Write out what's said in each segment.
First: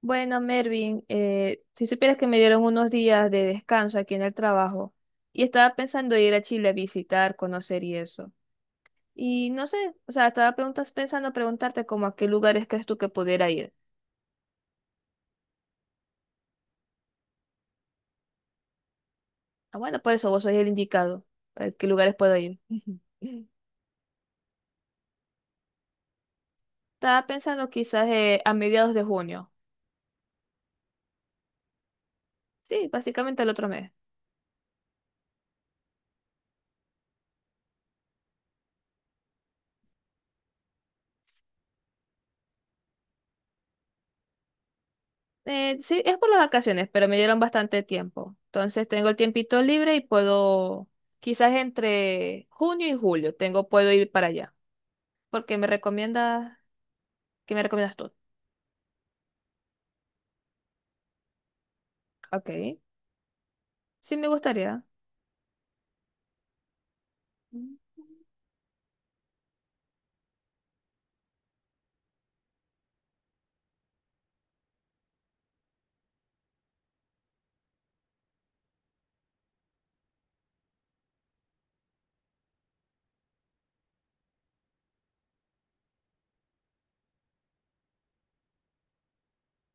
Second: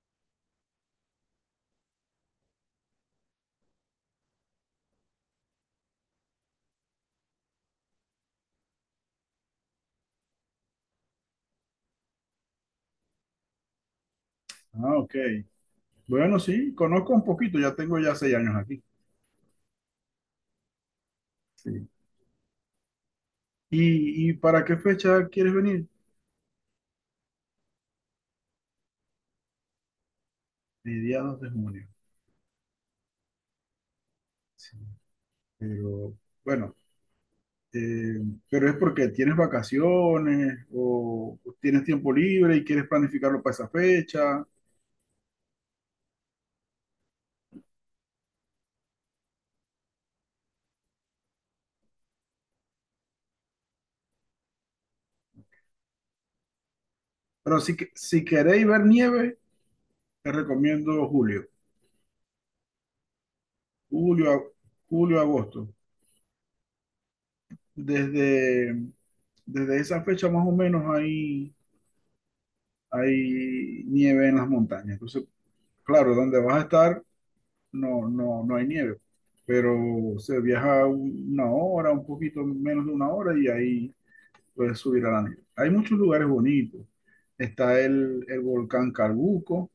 Bueno, Mervin, si supieras que me dieron unos días de descanso aquí en el trabajo y estaba pensando ir a Chile a visitar, conocer y eso. Y no sé, o sea, pensando preguntarte como a qué lugares crees tú que pudiera ir. Ah, ok. Bueno, sí, conozco un poquito, ya tengo ya 6 años aquí. Ah, bueno, por eso vos sois el indicado. ¿A qué Sí. lugares puedo ir? ¿Y para qué fecha quieres venir? Estaba pensando quizás a mediados de junio. Mediados de junio. Sí, básicamente el otro mes. Sí. Pero bueno, eh, pero es porque tienes vacaciones o tienes tiempo libre y quieres planificarlo para esa fecha. Sí, es por las vacaciones, pero me dieron bastante tiempo. Entonces tengo el tiempito libre y puedo, quizás entre junio y julio, tengo, puedo ir para allá. Porque me recomiendas, ¿Qué Pero me si, recomiendas tú? si queréis ver nieve, te recomiendo julio, Ok. Sí, me julio, gustaría. julio, agosto. Mm. Desde, desde esa fecha más o menos ahí hay nieve en las montañas. Entonces, claro, donde vas a estar no, no, no hay nieve, pero se viaja una hora, un poquito menos de una hora y ahí puedes subir a la nieve. Hay muchos lugares bonitos. Está el volcán Carbuco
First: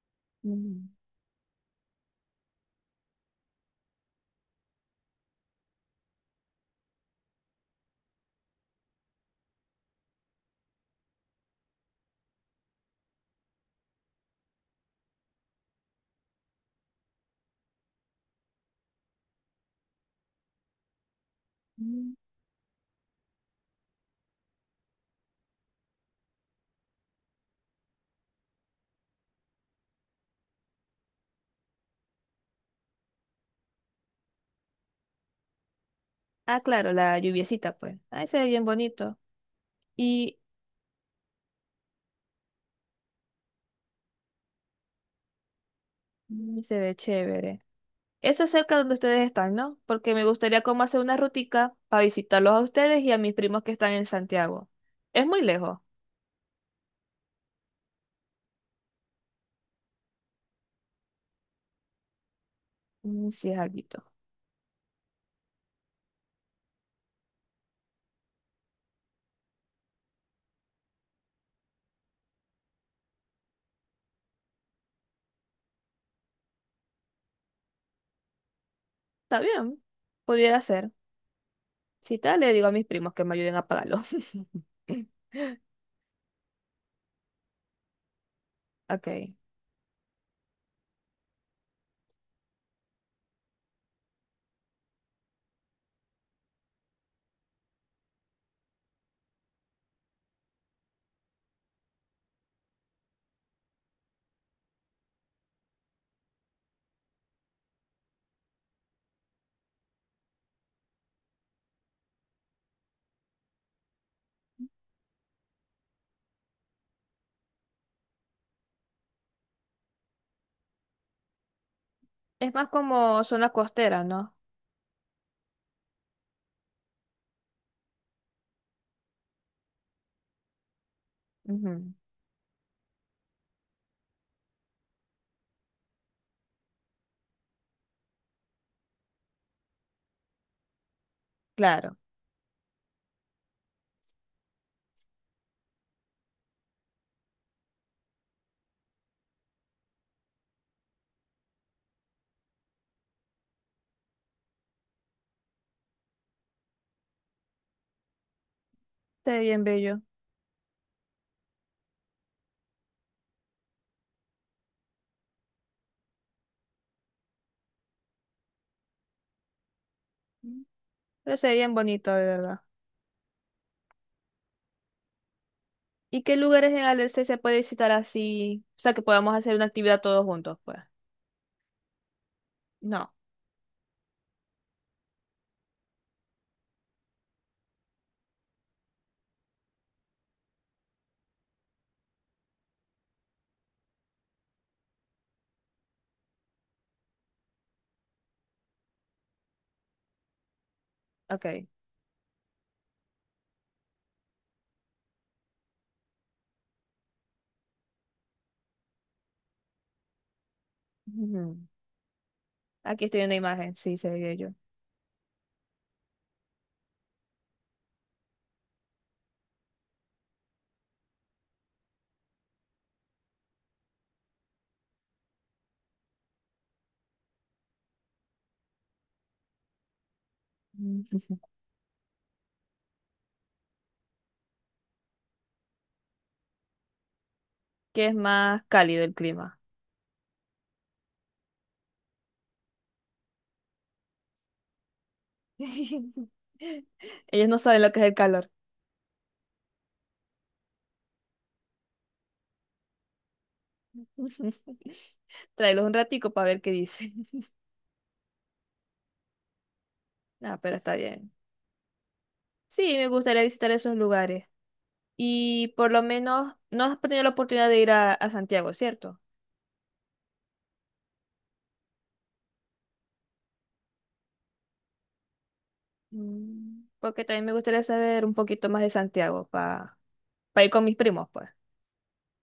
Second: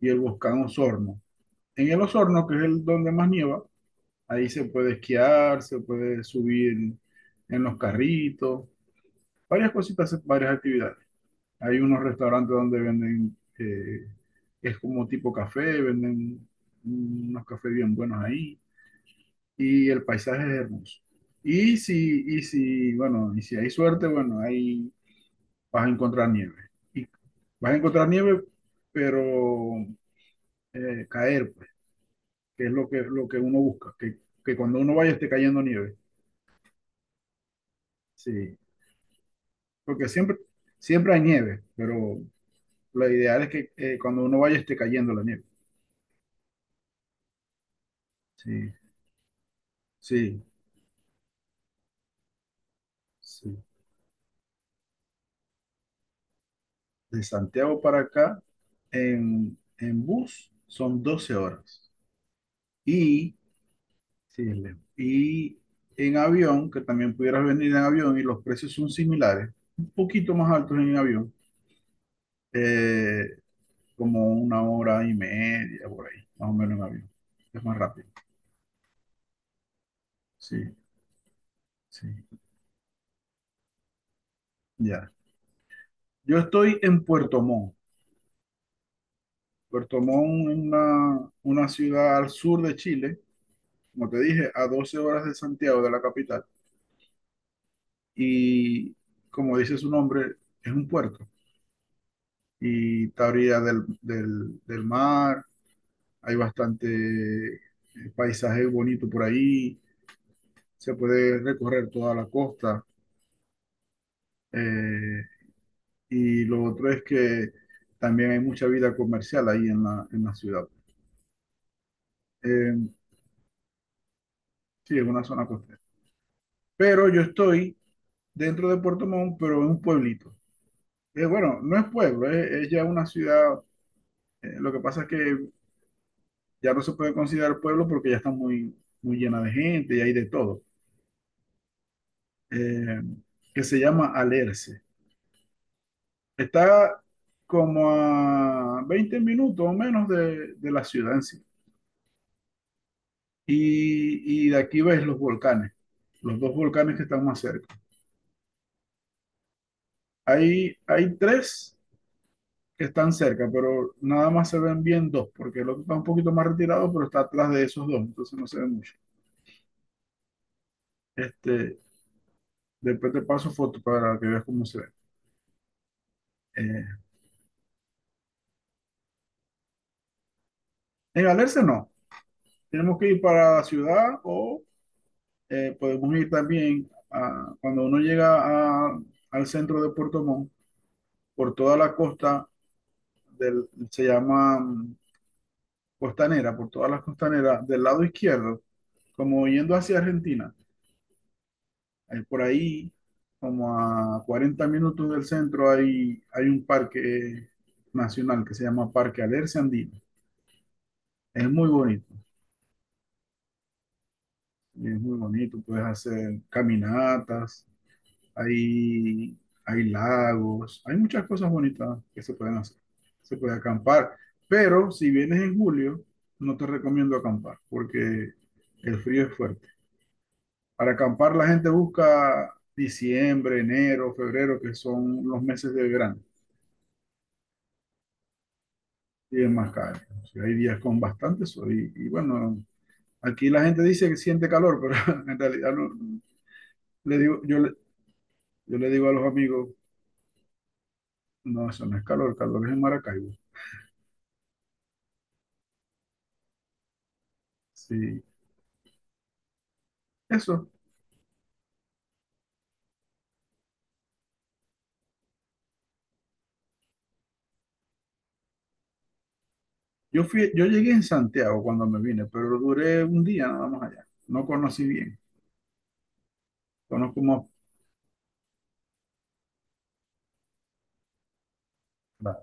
y el volcán Mm, Osorno. En el Osorno, que es el donde más nieva, ahí se puede esquiar, se puede subir en los carritos, varias cositas, varias actividades. Hay unos restaurantes donde venden, es como tipo café, venden unos cafés bien buenos ahí y el paisaje es hermoso. Y mm. si, y si, bueno, y si hay suerte, bueno, ahí vas a encontrar nieve. Y vas a encontrar nieve, pero caer, pues, que es lo que uno busca, que cuando uno vaya esté cayendo nieve. Ah, claro, la lluviecita, pues. Ahí se ve Sí, bien bonito. porque siempre, Y siempre hay nieve, pero lo ideal es que cuando uno vaya esté cayendo la nieve. mm, se ve chévere. Eso es Sí, cerca donde ustedes están, ¿no? Porque me sí. gustaría como hacer una rutica para visitarlos a ustedes y a mis primos Sí. que están en Santiago. Es muy lejos. De Santiago para acá, en bus, son 12 horas. Mm, Y, sí, es algo. sí, es lejos. Y en avión, que también pudieras venir en avión y los precios son similares, un poquito más altos en avión, eh, como una hora y media por ahí, más o menos en avión. Es más rápido. Está bien, pudiera Sí, ser. Si sí, tal, le digo a mis primos que me ayuden a pagarlo. ya. Yo estoy en Puerto Montt. Ok. Puerto Montt es una ciudad al sur de Chile, como te dije, a 12 horas de Santiago, de la capital. Y como dice su nombre, es un puerto y está a orilla del mar, hay bastante paisaje bonito por ahí, se puede recorrer toda la costa eh, y lo otro es que también hay mucha vida comercial ahí en la ciudad. Es más Eh, como zona costera, ¿no? sí, es una zona costera. Pero yo estoy dentro de Puerto Montt, pero en un pueblito. Bueno, no es Ujú. pueblo, es ya una ciudad. Lo que pasa es que ya no se puede considerar pueblo porque ya está muy, muy llena de gente y hay de todo, Claro. eh, que se llama Alerce. Está como a 20 minutos o menos de la ciudad en sí. Y de aquí ves los volcanes, los dos volcanes que están más cerca. Está bien bello. Hay tres que están cerca, pero nada más se ven bien dos, porque el otro está un poquito más retirado, pero está atrás de esos dos, entonces no se ve mucho. Ujú. Pero sería bien Este, bonito, de verdad. después te paso fotos para que veas cómo se ve. ¿Y qué lugares en Eh, Alerce se puede visitar así? O sea, que podamos hacer una actividad todos juntos, pues. en Alerce no, tenemos que No. ir para la ciudad o podemos ir también cuando uno llega al centro de Puerto Montt, por toda la costa del, se llama costanera, por todas las costaneras del lado izquierdo, como yendo hacia Argentina. Ok. Por ahí, como a 40 minutos del centro, hay un parque nacional que se llama Parque Alerce Andino. Es Ujú. muy bonito, Aquí estoy en la imagen. Sí, se ve bello. es muy bonito, puedes hacer caminatas, hay, hay lagos, hay muchas cosas bonitas que se pueden hacer. Se puede acampar, pero si vienes en julio, no te recomiendo acampar porque el frío es fuerte. Para acampar Ujú. la gente busca diciembre, enero, febrero, que son los meses de verano Que es más cálido el y es clima. más caro. O sea, hay días con bastante sol y bueno, aquí la gente dice que siente calor, pero en realidad no, le digo, Ellos no saben lo que es el calor. yo le digo a los amigos, no, eso no es calor, calor es en Maracaibo. Tráelos un ratico para ver qué dice. Sí, Ah, eso. pero está bien. Sí, me gustaría visitar esos lugares. Y por lo menos no has tenido la oportunidad de ir a Santiago, ¿cierto? Yo fui, yo llegué en Santiago cuando me vine, pero duré un día nada más allá. No conocí bien. Mm, Conozco porque más. también me gustaría saber un poquito más de Santiago para ir con mis primos, pues. Claro.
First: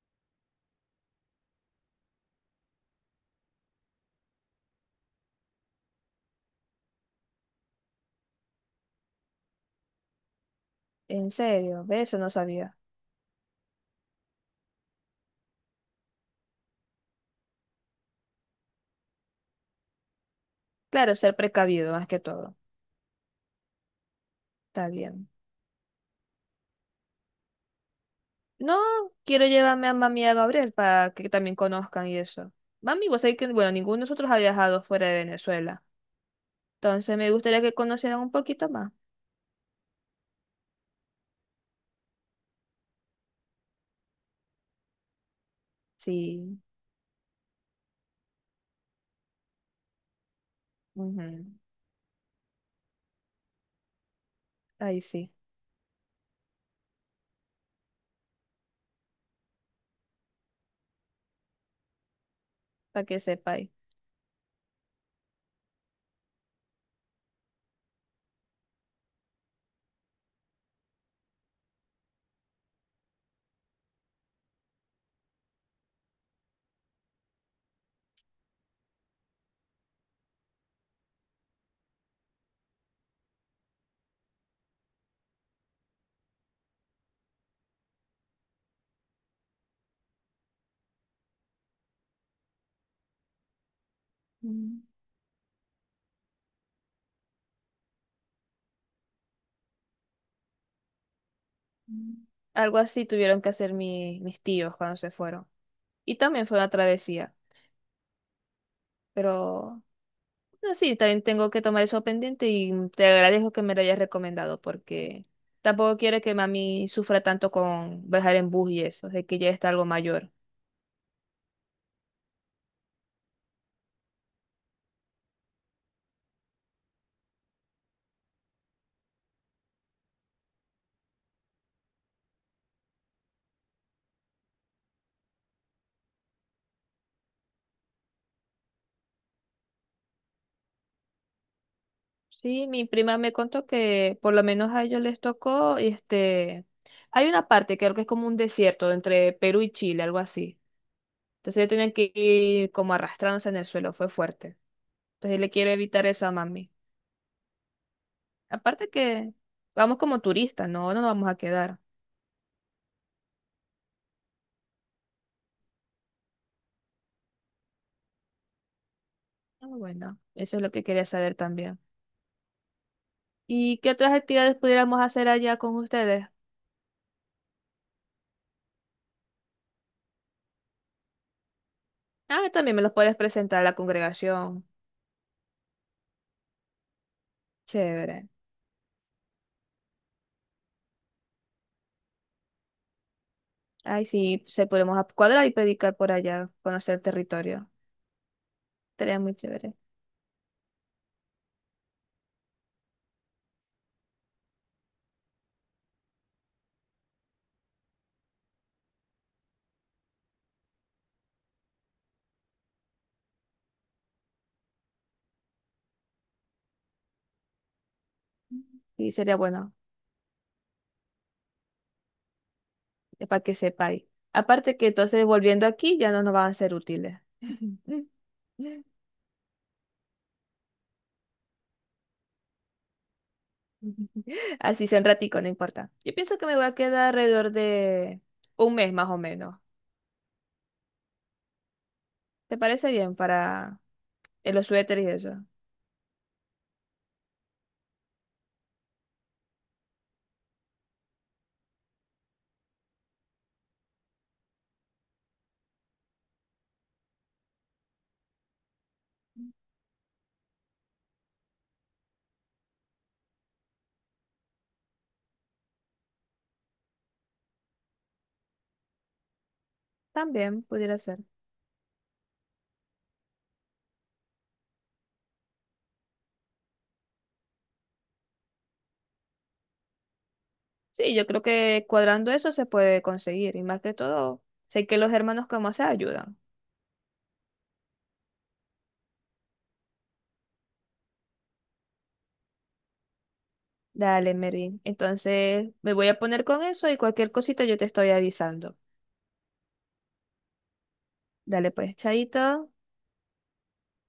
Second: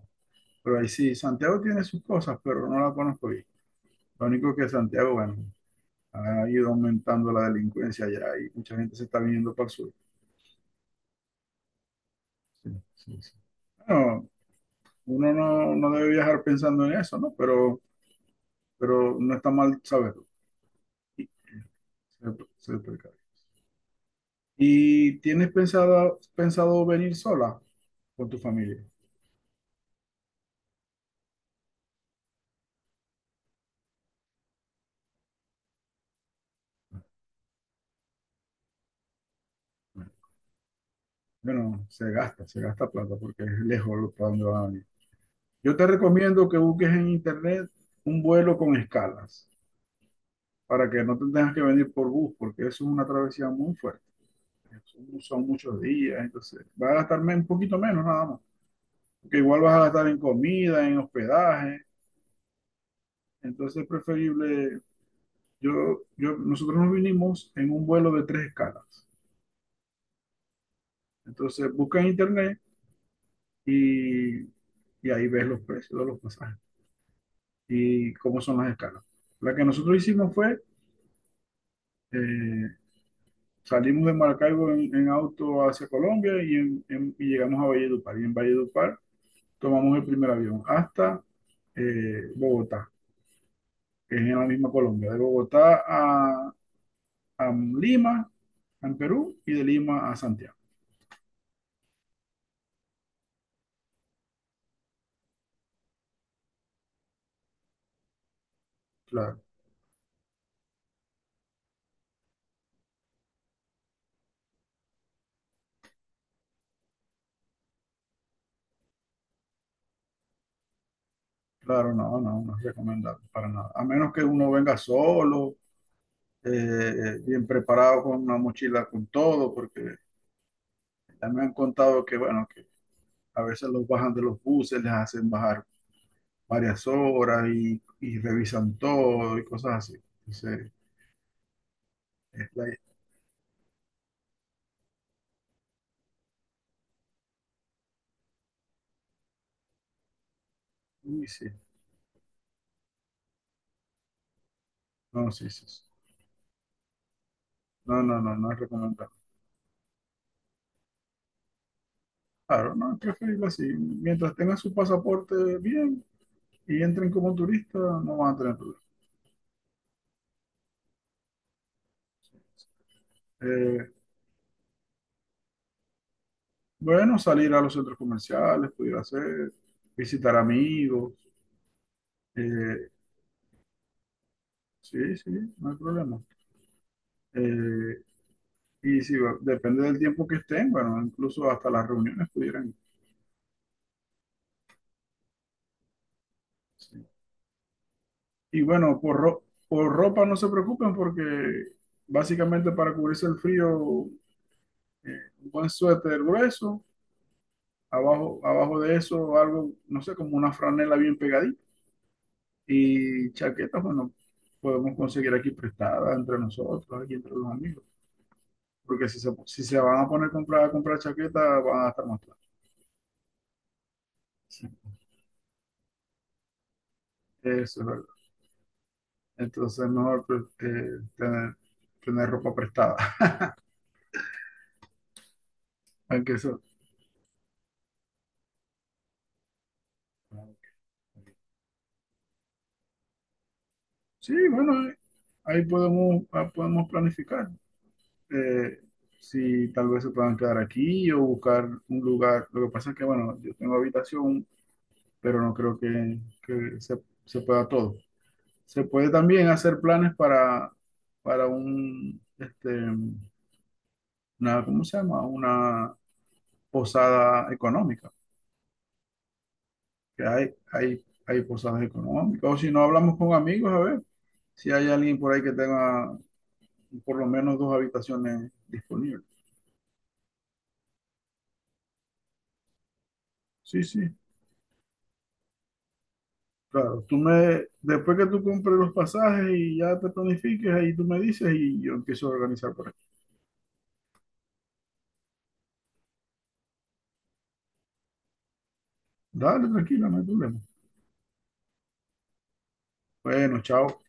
Pero ahí sí, Santiago tiene sus cosas, pero no la conozco bien. Lo único que Santiago, bueno, ha ido aumentando la delincuencia allá y mucha gente se está viniendo para el sur. En serio, ve, eso no Sí, sabía. sí, sí. Bueno, uno no, no debe viajar pensando en eso, ¿no? Pero no está mal saberlo, Claro, ser precavido más que ser, todo. ser precavido. Está ¿Y bien. tienes pensado, pensado venir sola con tu No, familia? quiero llevarme a mami y a Gabriel para que también conozcan y eso. Mami, vos sabés que, bueno, ninguno de nosotros ha viajado fuera de Venezuela. Entonces me gustaría que conocieran un poquito más. Bueno, se gasta plata porque es lejos para donde van a venir. Yo te recomiendo que Sí. busques en internet un vuelo con escalas para que no te Ujú. tengas que venir por bus, porque eso es una travesía muy fuerte. Ahí Son, sí, son muchos días, entonces vas a gastarme un poquito menos nada más, porque igual vas a gastar en comida, en hospedaje. para que sepáis. Entonces es preferible, nosotros nos vinimos en un vuelo de tres escalas. Entonces busca en internet y, y ahí ves los precios de los pasajes. Y cómo son las escalas. La que nosotros hicimos fue, eh, salimos de Maracaibo en auto hacia Colombia y, y llegamos a Valledupar. Y en Valledupar tomamos el primer avión hasta Bogotá, que es en la misma Mm, Colombia. De Bogotá a Lima, en Perú, y de Lima a Santiago. mm. Algo así tuvieron que hacer mis tíos cuando se fueron. Y también fue una travesía. Claro, Pero no, sí, también tengo que tomar eso pendiente y te agradezco que me lo hayas recomendado porque tampoco quiero que mami sufra tanto con viajar en bus y eso, de que ya está algo mayor. claro, no, no, no es recomendable para nada. A menos que uno venga solo. eh, Bien preparado con una mochila con todo, porque ya me han contado que, bueno, a veces los bajan de los buses, les hacen bajar varias horas y revisan todo y cosas así. Entonces, es la... Sí, mi prima me contó que por lo menos a ellos les tocó, este, hay una parte que creo que es como un desierto entre Perú y Chile, algo así. Uy, sí. Entonces ellos tenían que ir como arrastrándose en el suelo, fue fuerte. No, Entonces sí, le sí. quiero Sí. evitar eso a mami. No, no, no, no es Aparte recomendable. que vamos como turistas, no, no nos vamos a quedar. Claro, no, es preferible así. Mientras tengan su pasaporte bien y entren como turistas, no van a tener problemas. Ah, bueno, eso es lo que quería saber también. ¿Y Eh, qué otras actividades pudiéramos hacer allá con ustedes? bueno, salir a los centros comerciales, pudiera ser, visitar amigos. Ah, también me eh, los puedes presentar a la congregación. sí, sí, no hay problema. Eh, Chévere. y si depende del tiempo que estén, bueno, incluso hasta las reuniones pudieran. Ay, sí, pues, se podemos cuadrar y predicar por allá, conocer el territorio. Y bueno, Sería muy chévere. por ropa no se preocupen porque básicamente para cubrirse el frío, un buen suéter grueso, abajo, abajo de eso algo, no sé, como una franela bien pegadita. Y chaquetas, bueno, podemos conseguir aquí prestadas entre nosotros, aquí entre los amigos. Porque Sí, si se, sería si bueno, se van a poner a comprar chaquetas, van a estar más caros. Para que sepáis. Sí, Aparte que entonces volviendo aquí ya no nos van a ser útiles. eso es verdad. Entonces es mejor pues, tener, tener ropa prestada, Así sea un ratico, no importa. Yo aunque pienso que me eso. voy a quedar alrededor de un mes más o menos. ¿Te parece bien para Sí, los bueno, suéteres y eso? ahí podemos planificar. eh, si tal vez se puedan quedar aquí o buscar un lugar. Lo que pasa es que, bueno, yo tengo habitación, pero no creo que se pueda todo. Se puede también hacer planes para este, una, ¿cómo se llama? Una posada económica. Que hay, También pudiera hay, ser. hay posadas económicas. O si no, hablamos con amigos, a ver si hay alguien por ahí que tenga por lo menos dos habitaciones disponibles. Sí, yo creo que cuadrando eso se puede conseguir. Y más Sí, que sí, todo, sé que los hermanos como se ayudan. claro. Después que tú compres los pasajes y ya te planifiques, ahí tú me dices y yo empiezo a organizar por aquí. Dale, Mervin. Entonces me voy a poner con eso y cualquier cosita yo te estoy avisando. Dale, tranquila, no hay problema. Dale, pues, chaito. Bueno, chao.